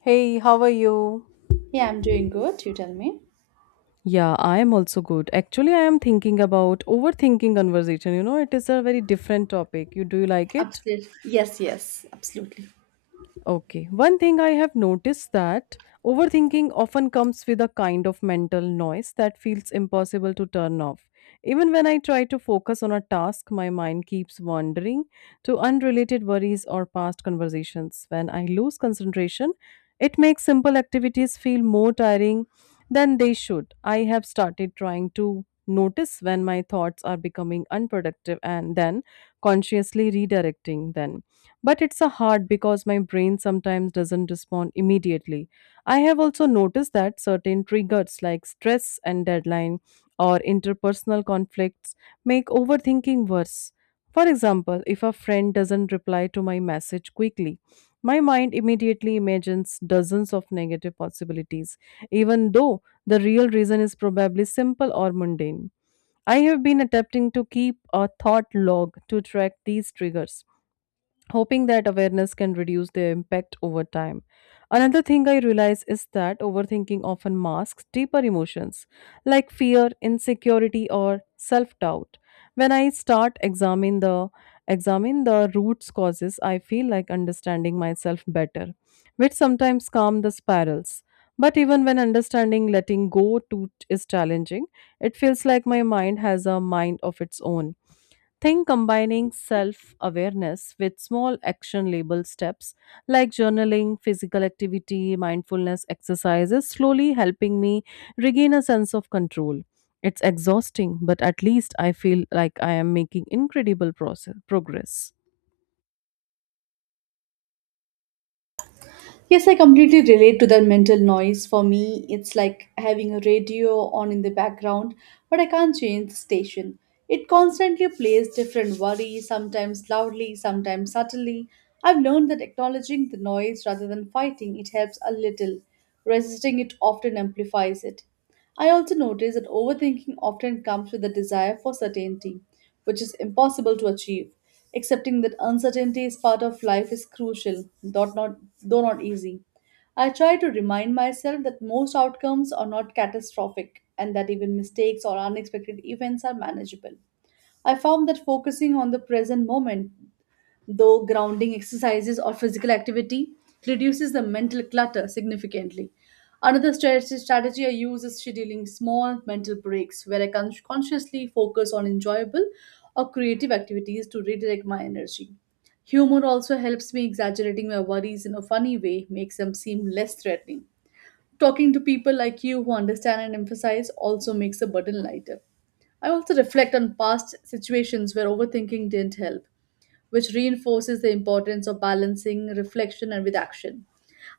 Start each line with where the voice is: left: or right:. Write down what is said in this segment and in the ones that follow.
left: Hey, how are you?
right: Yeah, I'm doing good. You tell me.
left: Yeah, I am also good. Actually, I am thinking about overthinking conversation. You know, it is a very different topic. You do you like it?
right: Absolutely. Yes, absolutely.
left: Okay. One thing I have noticed that overthinking often comes with a kind of mental noise that feels impossible to turn off. Even when I try to focus on a task, my mind keeps wandering to unrelated worries or past conversations. When I lose concentration, it makes simple activities feel more tiring than they should. I have started trying to notice when my thoughts are becoming unproductive and then consciously redirecting them but it's a hard because my brain sometimes doesn't respond immediately. I have also noticed that certain triggers like stress and deadline or interpersonal conflicts make overthinking worse. For example, if a friend doesn't reply to my message quickly, my mind immediately imagines dozens of negative possibilities, even though the real reason is probably simple or mundane. I have been attempting to keep a thought log to track these triggers, hoping that awareness can reduce their impact over time. Another thing I realize is that overthinking often masks deeper emotions like fear, insecurity, or self-doubt. When I start examine the roots causes, I feel like understanding myself better, which sometimes calm the spirals. But even when understanding letting go to is challenging, it feels like my mind has a mind of its own. Think combining self awareness with small action label steps like journaling, physical activity, mindfulness exercises slowly helping me regain a sense of control. It's exhausting, but at least I feel like I am making incredible progress.
right: Yes, I completely relate to that mental noise. For me, it's like having a radio on in the background, but I can't change the station. It constantly plays different worries, sometimes loudly, sometimes subtly. I've learned that acknowledging the noise rather than fighting it helps a little. Resisting it often amplifies it. I also notice that overthinking often comes with a desire for certainty, which is impossible to achieve. Accepting that uncertainty is part of life is crucial, though not easy. I try to remind myself that most outcomes are not catastrophic and that even mistakes or unexpected events are manageable. I found that focusing on the present moment though grounding exercises or physical activity reduces the mental clutter significantly. Strategy I use is scheduling small mental breaks where I can consciously focus on enjoyable or creative activities to redirect my energy. Humor also helps me exaggerating my worries in a funny way makes them seem less threatening. Talking to people like you who understand and emphasize also makes the burden lighter. I also reflect on past situations where overthinking didn't help, which reinforces the importance of balancing reflection and with action.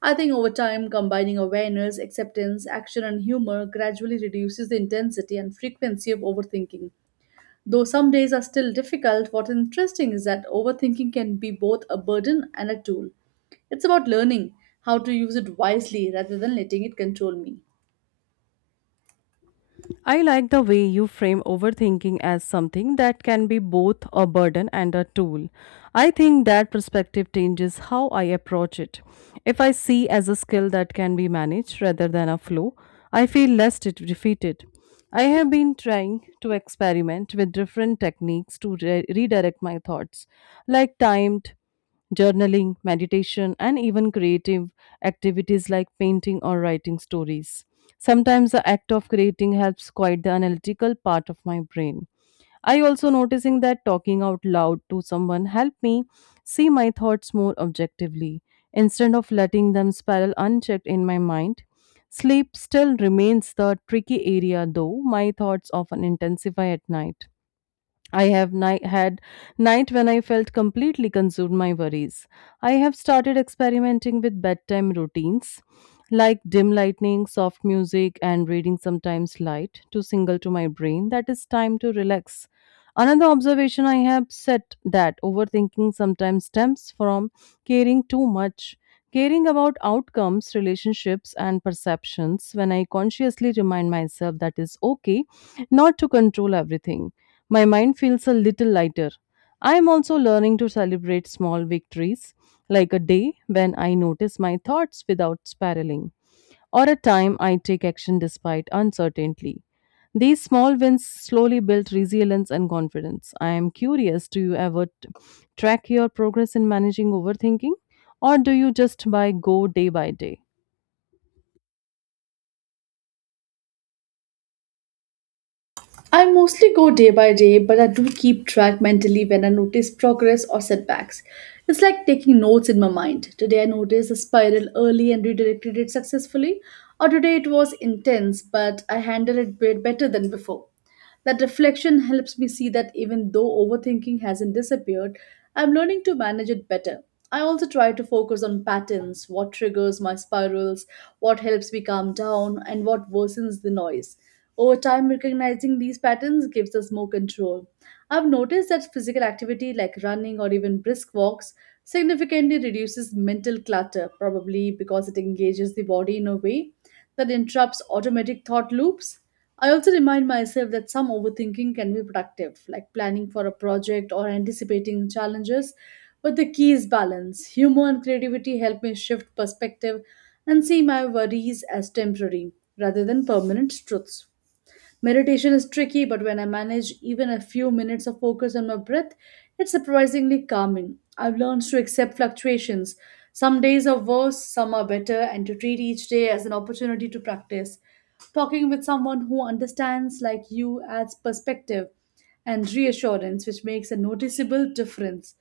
right: I think over time, combining awareness, acceptance, action, and humor gradually reduces the intensity and frequency of overthinking. Though some days are still difficult, what's interesting is that overthinking can be both a burden and a tool. It's about learning how to use it wisely rather than letting it control me.
left: I like the way you frame overthinking as something that can be both a burden and a tool. I think that perspective changes how I approach it. If I see as a skill that can be managed rather than a flaw, I feel less defeated. I have been trying to experiment with different techniques to redirect my thoughts, like timed journaling, meditation, and even creative activities like painting or writing stories. Sometimes the act of creating helps quiet the analytical part of my brain. I also noticing that talking out loud to someone helped me see my thoughts more objectively instead of letting them spiral unchecked in my mind. Sleep still remains the tricky area though my thoughts often intensify at night. I have had night when I felt completely consumed my worries. I have started experimenting with bedtime routines like dim lightning, soft music, and reading sometimes light to signal to my brain that it's time to relax. Another observation I have set that overthinking sometimes stems from caring too much. Caring about outcomes, relationships, and perceptions when I consciously remind myself that it's okay not to control everything. My mind feels a little lighter. I am also learning to celebrate small victories, like a day when I notice my thoughts without spiraling, or a time I take action despite uncertainty. These small wins slowly build resilience and confidence. I am curious, do you ever track your progress in managing overthinking, or do you just by go day by day?
right: I mostly go day by day, but I do keep track mentally when I notice progress or setbacks. It's like taking notes in my mind. Today I noticed a spiral early and redirected it successfully, or today it was intense, but I handled it bit better than before. That reflection helps me see that even though overthinking hasn't disappeared, I'm learning to manage it better. I also try to focus on patterns, what triggers my spirals, what helps me calm down, and what worsens the noise. Over time, recognizing these patterns gives us more control. I've noticed that physical activity like running or even brisk walks significantly reduces mental clutter, probably because it engages the body in a way that interrupts automatic thought loops. I also remind myself that some overthinking can be productive, like planning for a project or anticipating challenges, but the key is balance. Humor and creativity help me shift perspective and see my worries as temporary rather than permanent truths. Meditation is tricky, but when I manage even a few minutes of focus on my breath, it's surprisingly calming. I've learned to accept fluctuations. Some days are worse, some are better, and to treat each day as an opportunity to practice. Talking with someone who understands like you adds perspective and reassurance, which makes a noticeable difference.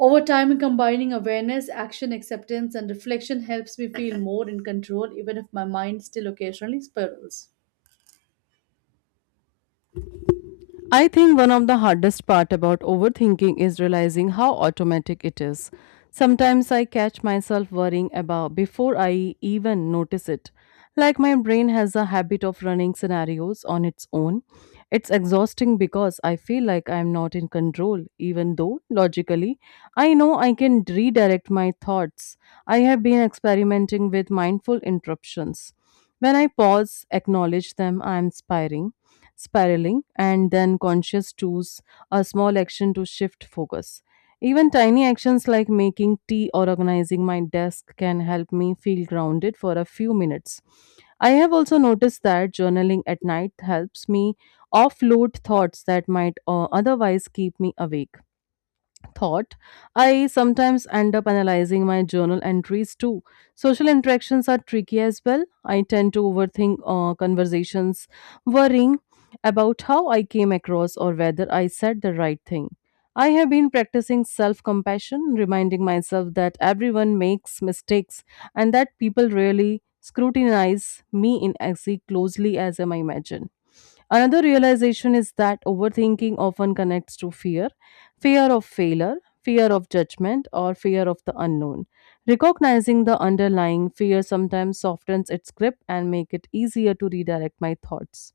right: Over time, combining awareness, action, acceptance, and reflection helps me feel more in control, even if my mind still occasionally spirals.
left: I think one of the hardest part about overthinking is realizing how automatic it is. Sometimes I catch myself worrying about before I even notice it. Like my brain has a habit of running scenarios on its own. It's exhausting because I feel like I'm not in control, even though logically I know I can redirect my thoughts. I have been experimenting with mindful interruptions. When I pause, acknowledge them, I am spiraling, and then conscious choose a small action to shift focus. Even tiny actions like making tea or organizing my desk can help me feel grounded for a few minutes. I have also noticed that journaling at night helps me offload thoughts that might otherwise keep me awake thought, I sometimes end up analyzing my journal entries too. Social interactions are tricky as well. I tend to overthink conversations, worrying about how I came across or whether I said the right thing. I have been practicing self compassion, reminding myself that everyone makes mistakes and that people really scrutinize me in as closely as I imagine. Another realization is that overthinking often connects to fear of failure, fear of judgment, or fear of the unknown. Recognizing the underlying fear sometimes softens its grip and make it easier to redirect my thoughts.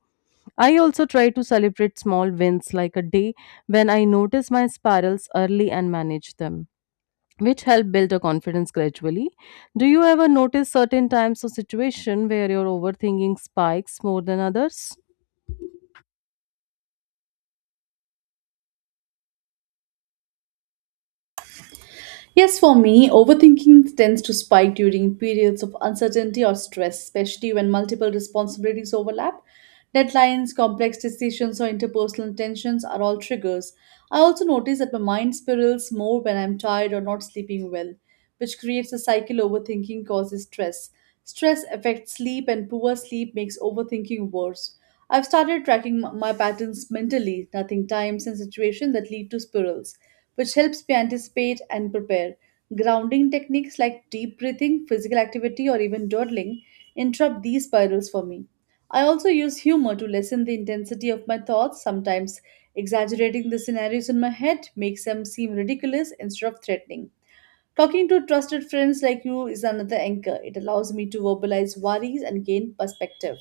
left: I also try to celebrate small wins like a day when I notice my spirals early and manage them, which help build a confidence gradually. Do you ever notice certain times or situation where your overthinking spikes more than others?
right: Yes, for me, overthinking tends to spike during periods of uncertainty or stress, especially when multiple responsibilities overlap. Deadlines, complex decisions, or interpersonal tensions are all triggers. I also notice that my mind spirals more when I'm tired or not sleeping well, which creates a cycle overthinking causes stress. Stress affects sleep, and poor sleep makes overthinking worse. I've started tracking my patterns mentally, noting times and situations that lead to spirals, which helps me anticipate and prepare. Grounding techniques like deep breathing, physical activity, or even dawdling interrupt these spirals for me. I also use humor to lessen the intensity of my thoughts. Sometimes exaggerating the scenarios in my head makes them seem ridiculous instead of threatening. Talking to trusted friends like you is another anchor. It allows me to verbalize worries and gain perspective.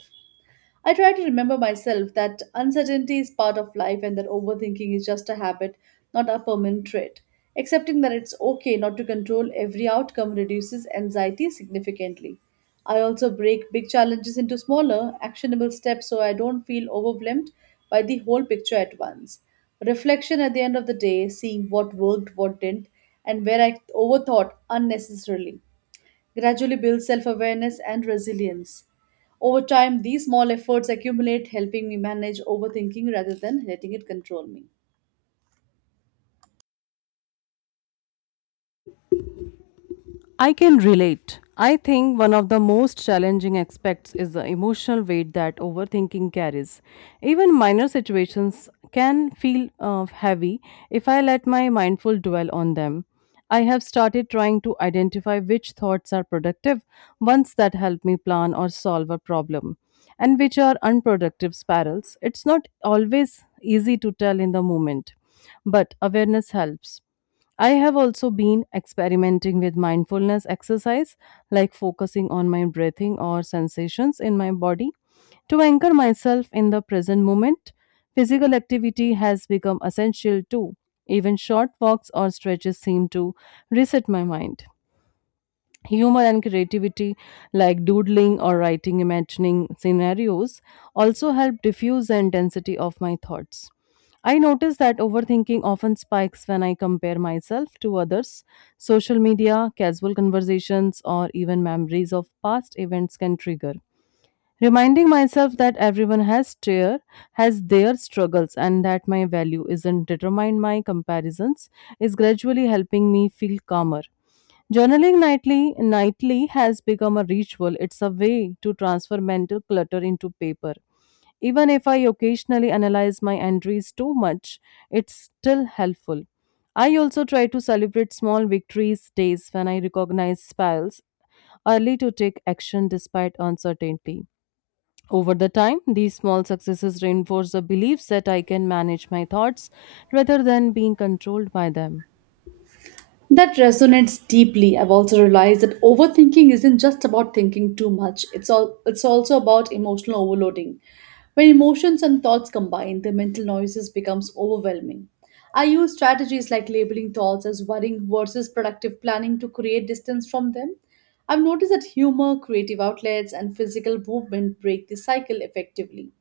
right: I try to remember myself that uncertainty is part of life and that overthinking is just a habit, not a permanent trait. Accepting that it's okay not to control every outcome reduces anxiety significantly. I also break big challenges into smaller, actionable steps so I don't feel overwhelmed by the whole picture at once. Reflection at the end of the day, seeing what worked, what didn't, and where I overthought unnecessarily gradually build self awareness and resilience. Over time, these small efforts accumulate, helping me manage overthinking rather than letting it control me.
left: I can relate. I think one of the most challenging aspects is the emotional weight that overthinking carries. Even minor situations can feel heavy if I let my mindful dwell on them. I have started trying to identify which thoughts are productive, ones that help me plan or solve a problem, and which are unproductive spirals. It's not always easy to tell in the moment, but awareness helps. I have also been experimenting with mindfulness exercise, like focusing on my breathing or sensations in my body to anchor myself in the present moment. Physical activity has become essential too. Even short walks or stretches seem to reset my mind. Humor and creativity, like doodling or writing imagining scenarios, also help diffuse the intensity of my thoughts. I notice that overthinking often spikes when I compare myself to others. Social media, casual conversations, or even memories of past events can trigger. Reminding myself that has their struggles and that my value isn't determined by comparisons is gradually helping me feel calmer. Journaling nightly has become a ritual. It's a way to transfer mental clutter into paper. Even if I occasionally analyze my entries too much, it's still helpful. I also try to celebrate small victories days when I recognize spells early to take action despite uncertainty. Over the time, these small successes reinforce the belief that I can manage my thoughts rather than being controlled by them.
right: That resonates deeply. I've also realized that overthinking isn't just about thinking too much. It's also about emotional overloading. When emotions and thoughts combine, the mental noises becomes overwhelming. I use strategies like labeling thoughts as worrying versus productive planning to create distance from them. I've noticed that humor, creative outlets, and physical movement break the cycle effectively.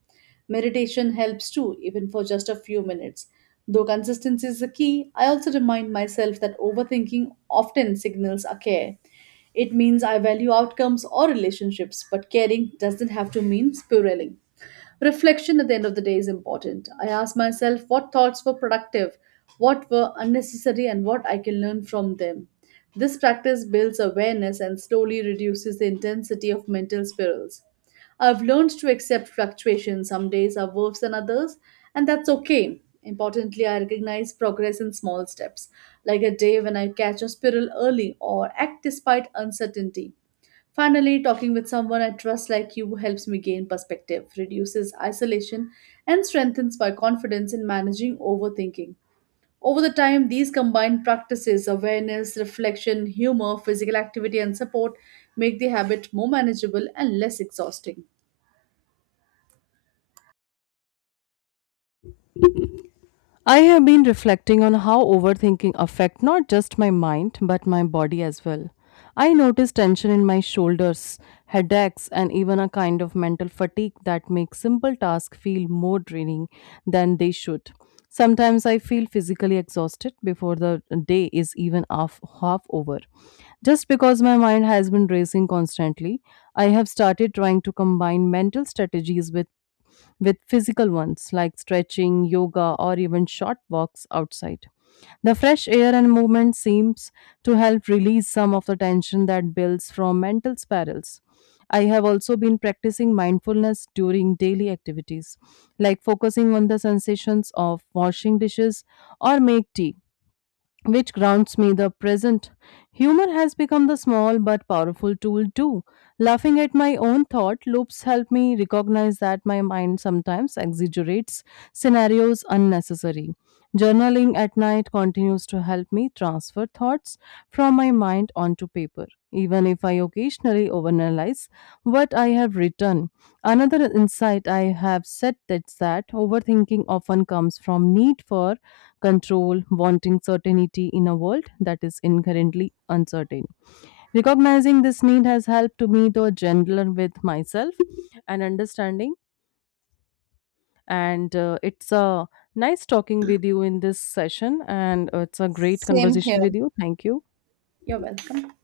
right: Meditation helps too, even for just a few minutes. Though consistency is the key, I also remind myself that overthinking often signals a care. It means I value outcomes or relationships, but caring doesn't have to mean spiraling. Reflection at the end of the day is important. I ask myself what thoughts were productive, what were unnecessary, and what I can learn from them. This practice builds awareness and slowly reduces the intensity of mental spirals. I've learned to accept fluctuations. Some days are worse than others, and that's okay. Importantly, I recognize progress in small steps, like a day when I catch a squirrel early or act despite uncertainty. Finally, talking with someone I trust like you helps me gain perspective, reduces isolation, and strengthens my confidence in managing overthinking. Over the time, these combined practices awareness, reflection, humor, physical activity, and support make the habit more manageable and less exhausting.
left: I have been reflecting on how overthinking affects not just my mind but my body as well. I notice tension in my shoulders, headaches and even a kind of mental fatigue that makes simple tasks feel more draining than they should. Sometimes I feel physically exhausted before the day is even half over. Just because my mind has been racing constantly, I have started trying to combine mental strategies with physical ones like stretching, yoga, or even short walks outside. The fresh air and movement seems to help release some of the tension that builds from mental spirals. I have also been practicing mindfulness during daily activities, like focusing on the sensations of washing dishes or make tea which grounds me the present. Humor has become the small but powerful tool too. Laughing at my own thought loops help me recognize that my mind sometimes exaggerates scenarios unnecessary. Journaling at night continues to help me transfer thoughts from my mind onto paper, even if I occasionally overanalyze what I have written. Another insight I have said is that overthinking often comes from need for control, wanting certainty in a world that is inherently uncertain. Recognizing this need has helped to me to gentler with myself and understanding. And it's a nice talking with you in this session, and it's a great conversation with you. Thank you.
right: You're welcome.